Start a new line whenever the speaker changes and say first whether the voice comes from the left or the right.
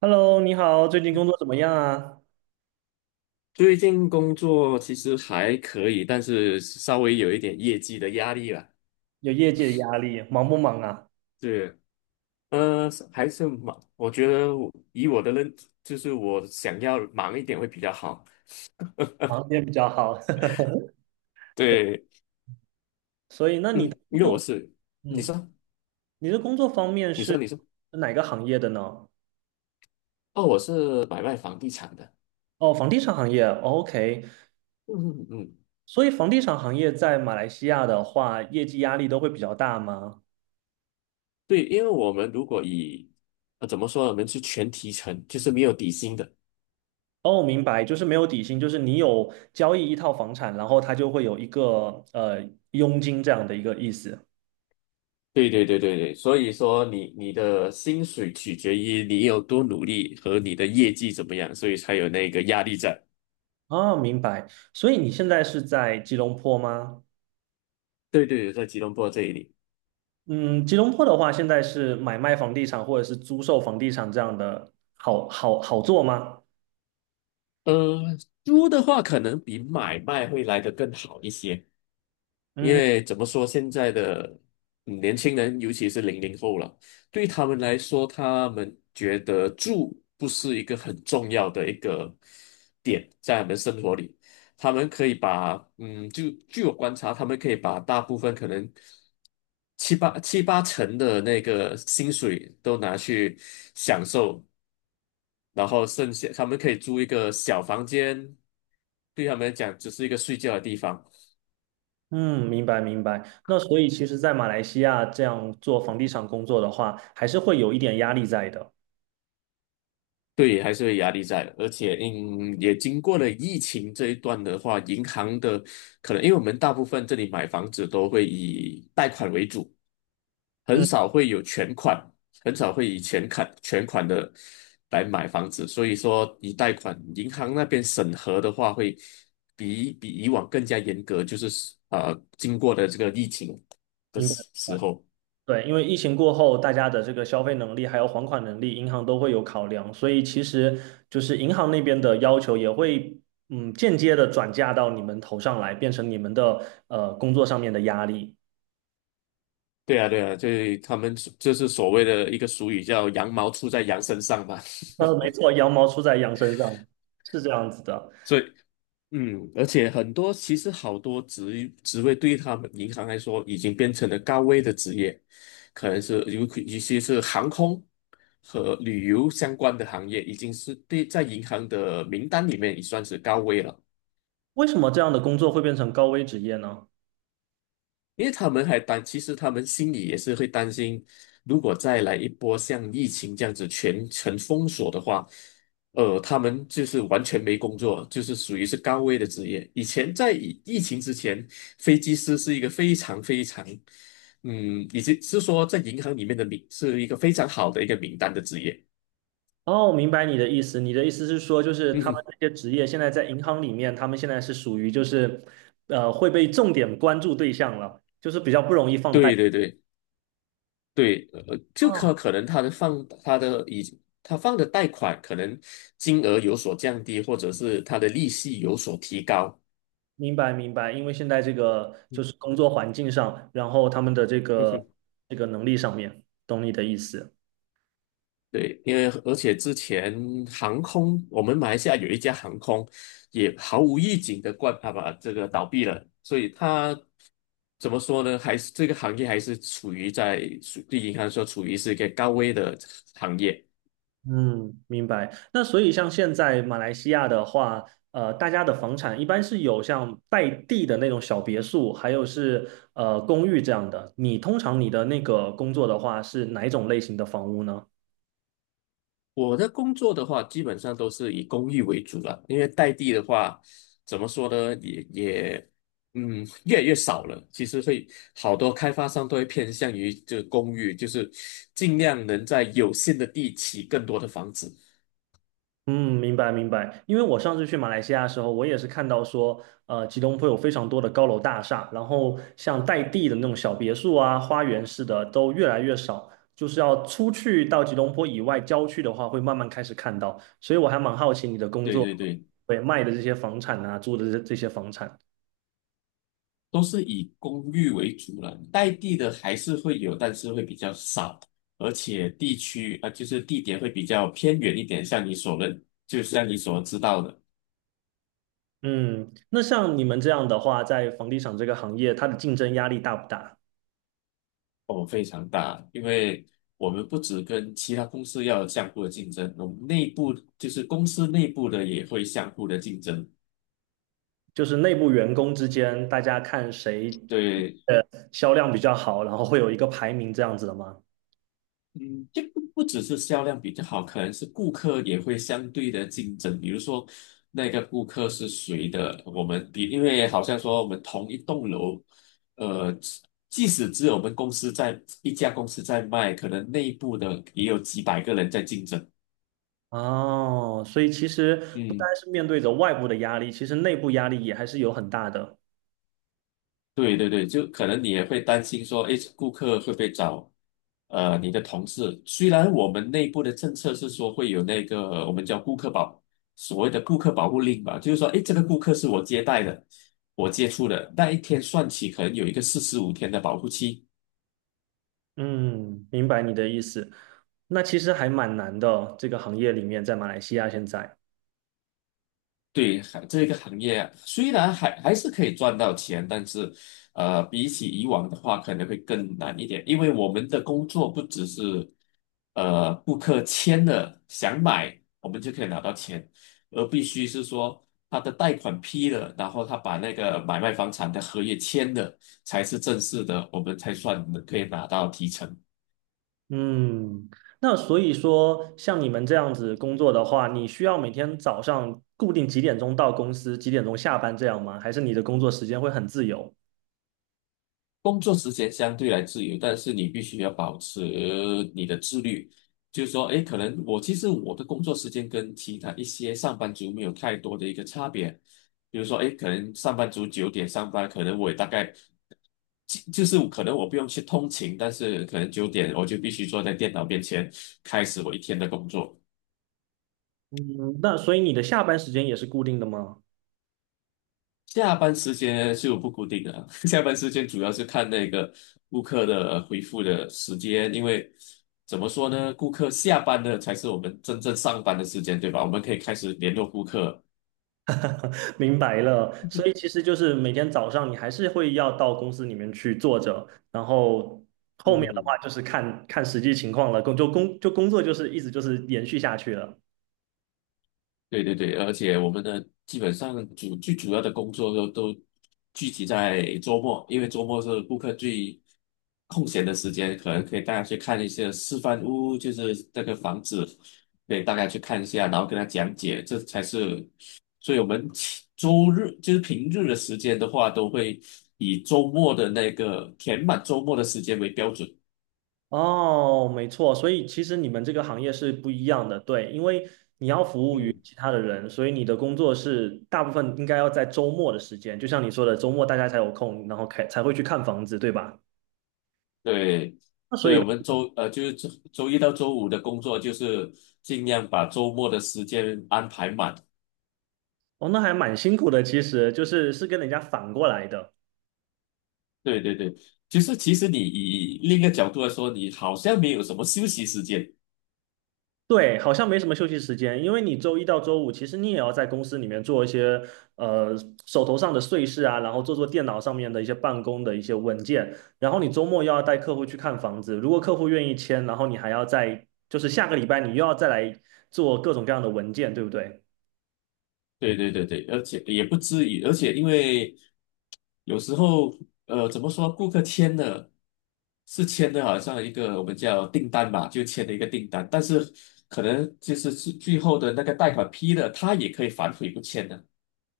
right: Hello，你好，最近工作怎么样啊？
left: 最近工作其实还可以，但是稍微有一点业绩的压力了。
right: 有业绩的压力，忙不忙啊？
left: 对，还是忙，我觉得我以我的认，就是我想要忙一点会比较好。
right: 忙也比较好。对，
left: 对，
right: 所以那
left: 嗯，
right: 你的工
left: 因为我
right: 作，
left: 是，你
right: 嗯，
left: 说，
right: 你的工作方面
left: 你说，
right: 是
left: 你说，
right: 哪个行业的呢？
left: 哦，我是买卖房地产的。
right: 哦，房地产行业。哦 OK，
left: 嗯嗯，嗯，
right: 所以房地产行业在马来西亚的话，业绩压力都会比较大吗？
left: 对，因为我们如果以，怎么说呢，我们是全提成，就是没有底薪的。
right: 哦，明白，就是没有底薪，就是你有交易一套房产，然后它就会有一个佣金这样的一个意思。
left: 对对对对对，所以说你的薪水取决于你有多努力和你的业绩怎么样，所以才有那个压力在。
right: 啊，明白。所以你现在是在吉隆坡吗？
left: 对对，对，在吉隆坡这里，
right: 嗯，吉隆坡的话，现在是买卖房地产或者是租售房地产这样的好做吗？
left: 呃，租的话可能比买卖会来得更好一些，因
right: 嗯
left: 为怎么说，现在的年轻人，尤其是00后了，对他们来说，他们觉得住不是一个很重要的一个点，在他们生活里，他们可以把就据我观察，他们可以把大部分可能七八成的那个薪水都拿去享受，然后剩下他们可以租一个小房间，对他们来讲只是一个睡觉的地方。
right: 嗯，明白明白。那所以其实，在马来西亚这样做房地产工作的话，还是会有一点压力在的。
left: 对，还是会压力在，而且也经过了疫情这一段的话，银行的可能，因为我们大部分这里买房子都会以贷款为主，很
right: 嗯，
left: 少会有全款，很少会以全款的来买房子，所以说以贷款，银行那边审核的话会比以往更加严格，就是经过的这个疫情的
right: 明白。
left: 时候，
right: 对，因为疫情过后，大家的这个消费能力还有还款能力，银行都会有考量，所以其实就是银行那边的要求也会，嗯，间接的转嫁到你们头上来，变成你们的工作上面的压力。
left: 对啊，对啊，就是他们就是所谓的一个俗语叫"羊毛出在羊身上"嘛。
right: 呃，没错，羊毛出在羊身上，是这样子的。
left: 所以而且很多其实好多职位对于他们银行来说已经变成了高危的职业，可能是有一些是航空和旅游相关的行业，已经是对在银行的名单里面已算是高危了。
right: 为什么这样的工作会变成高危职业呢？
left: 因为他们还担，其实他们心里也是会担心，如果再来一波像疫情这样子全城封锁的话，他们就是完全没工作，就是属于是高危的职业。以前在疫情之前，飞机师是一个非常非常，以及是说在银行里面的名是一个非常好的一个名单的职业。
right: 哦，明白你的意思。你的意思是说，就是
left: 嗯
right: 他们
left: 哼，
right: 这些职业现在在银行里面，他们现在是属于就是，呃，会被重点关注对象了，就是比较不容易放
left: 对
right: 贷。
left: 对对。对，就可
right: 哦，
left: 可能他的放他的已他放的贷款可能金额有所降低，或者是他的利息有所提高。
right: 明白明白。因为现在这个就是
left: 嗯
right: 工作环境上，然后他们的这
left: 嗯
right: 个
left: 哼，
right: 这个能力上面，懂你的意思。
left: 对，因为而且之前航空，我们马来西亚有一家航空也毫无预警的关啊把这个倒闭了，所以它怎么说呢？还是这个行业还是处于在对银行说处于是一个高危的行业。
right: 嗯，明白。那所以像现在马来西亚的话，呃，大家的房产一般是有像带地的那种小别墅，还有是公寓这样的。你通常你的那个工作的话是哪一种类型的房屋呢？
left: 我的工作的话，基本上都是以公寓为主了，因为代地的话，怎么说呢，也，越来越少了。其实会好多开发商都会偏向于这公寓，就是尽量能在有限的地起更多的房子。
right: 嗯，明白明白。因为我上次去马来西亚的时候，我也是看到说，呃，吉隆坡有非常多的高楼大厦，然后像带地的那种小别墅啊、花园式的都越来越少，就是要出去到吉隆坡以外郊区的话，会慢慢开始看到。所以我还蛮好奇你的工
left: 对
right: 作，
left: 对对，
right: 对，卖的这些房产啊，租的这些房产。
left: 都是以公寓为主了，代地的还是会有，但是会比较少，而且地区啊，就是地点会比较偏远一点，像你所认，就像你所知道的。
right: 嗯，那像你们这样的话，在房地产这个行业，它的竞争压力大不大？
left: 哦，非常大，因为我们不只跟其他公司要有相互的竞争，我们内部就是公司内部的也会相互的竞争。
right: 就是内部员工之间，大家看谁
left: 对，
right: 呃销量比较好，然后会有一个排名这样子的吗？
left: 嗯，就不只是销量比较好，可能是顾客也会相对的竞争。比如说那个顾客是谁的，我们比，因为好像说我们同一栋楼，呃，即使只有我们公司在一家公司在卖，可能内部的也有几百个人在竞争。
right: 哦，所以其实不单
left: 嗯。
right: 是面对着外部的压力，其实内部压力也还是有很大的。
left: 对对对，就可能你也会担心说，诶，顾客会不会找你的同事？虽然我们内部的政策是说会有那个我们叫顾客保，所谓的顾客保护令吧，就是说，诶，这个顾客是我接待的，我接触的，那一天算起可能有一个45天的保护期。
right: 嗯，明白你的意思。那其实还蛮难的，这个行业里面在马来西亚现在。
left: 对，还这个行业啊虽然还是可以赚到钱，但是，比起以往的话，可能会更难一点，因为我们的工作不只是，顾客签了想买，我们就可以拿到钱，而必须是说他的贷款批了，然后他把那个买卖房产的合约签了，才是正式的，我们才算可以拿到提成。
right: 嗯，那所以说，像你们这样子工作的话，你需要每天早上固定几点钟到公司，几点钟下班这样吗？还是你的工作时间会很自由？
left: 工作时间相对来自由，但是你必须要保持你的自律。就是说，诶，可能我其实我的工作时间跟其他一些上班族没有太多的一个差别。比如说，诶，可能上班族九点上班，可能我也大概就是可能我不用去通勤，但是可能九点我就必须坐在电脑面前开始我一天的工作。
right: 嗯，那所以你的下班时间也是固定的吗？
left: 下班时间就不固定的啊，下班时间主要是看那个顾客的回复的时间，因为怎么说呢，顾客下班的才是我们真正上班的时间，对吧？我们可以开始联络顾客。
right: 明白了，所以其实就是每天早上你还是会要到公司里面去坐着，然后后
left: 嗯
right: 面的
left: 哼。
right: 话就是看看实际情况了，工作就是一直就是延续下去了。
left: 对对对，而且我们的基本上主要的工作都聚集在周末，因为周末是顾客最空闲的时间，可能可以带他去看一些示范屋，就是那个房子，可以大家去看一下，然后跟他讲解，这才是。所以我们其周日就是平日的时间的话，都会以周末的那个填满周末的时间为标准。
right: 哦，没错，所以其实你们这个行业是不一样的，对，因为你要服务于
left: 嗯
right: 其他的人，所以你的工作是大部分应该要在周末的时间，就像你说的，周末大家才有空，然后开才会去看房子，对吧？
left: 对，
right: 那所
left: 对，
right: 以
left: 我们就是周一到周五的工作，就是尽量把周末的时间安排满。
right: 哦，那还蛮辛苦的，其实就是跟人家反过来的。
left: 对对对，就是其实你以另一个角度来说，你好像没有什么休息时间。
right: 对，好像没什么休息时间，因为你周一到周五，其实你也要在公司里面做一些呃手头上的碎事啊，然后做电脑上面的一些办公的一些文件，然后你周末又要带客户去看房子，如果客户愿意签，然后你还要再就是下个礼拜你又要再来做各种各样的文件，对不对？
left: 对对对对，而且也不至于，而且因为有时候怎么说，顾客签了是签的，好像一个我们叫订单吧，就签了一个订单，但是可能就是最后的那个贷款批了，他也可以反悔不签的。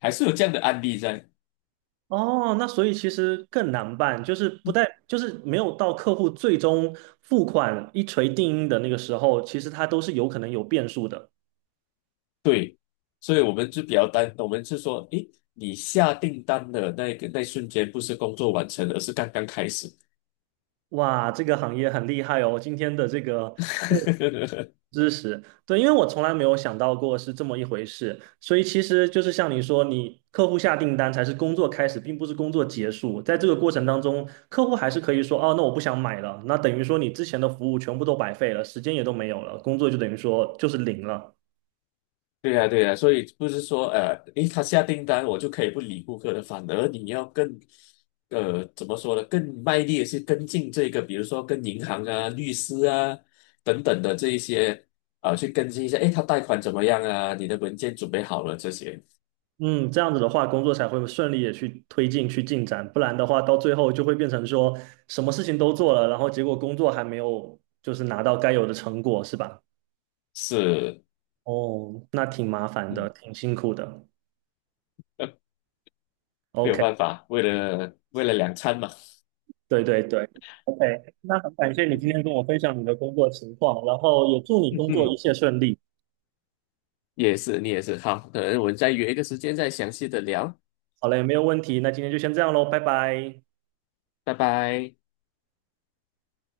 left: 还是有这样的案例在。
right: 哦，那所以其实更难办，就是不带，就是没有到客户最终付款一锤定音的那个时候，其实它都是有可能有变数的。
left: 对，所以我们就比较担，我们是说，诶，你下订单的那个那瞬间，不是工作完成，而是刚刚开始。
right: 哇，这个行业很厉害哦！今天的这个哦知识，对，因为我从来没有想到过是这么一回事，所以其实就是像你说，你客户下订单才是工作开始，并不是工作结束。在这个过程当中，客户还是可以说，哦，那我不想买了，那等于说你之前的服务全部都白费了，时间也都没有了，工作就等于说就是零了。
left: 对呀，对呀，所以不是说，诶，他下订单我就可以不理顾客了，反而你要更，怎么说呢？更卖力的去跟进这个，比如说跟银行啊、律师啊等等的这一些啊、去跟进一下，诶，他贷款怎么样啊？你的文件准备好了这些
right: 嗯，这样子的话，工作才会顺利的去推进、去进展，不然的话，到最后就会变成说什么事情都做了，然后结果工作还没有就是拿到该有的成果，是吧？
left: 是，
right: 哦，那挺麻烦的，
left: 嗯，
right: 挺辛苦的。
left: 呃没有
right: OK，
left: 办法，为了两餐嘛。
right: 对对对，OK，那很感谢你今 天跟我分享你的工作情况，然后也祝你
left: 嗯
right: 工作一
left: 哼
right: 切顺利。
left: 也是，你也是。好，可能我们再约一个时间再详细的聊，
right: 好嘞，没有问题，那今天就先这样喽，拜拜。
left: 拜拜。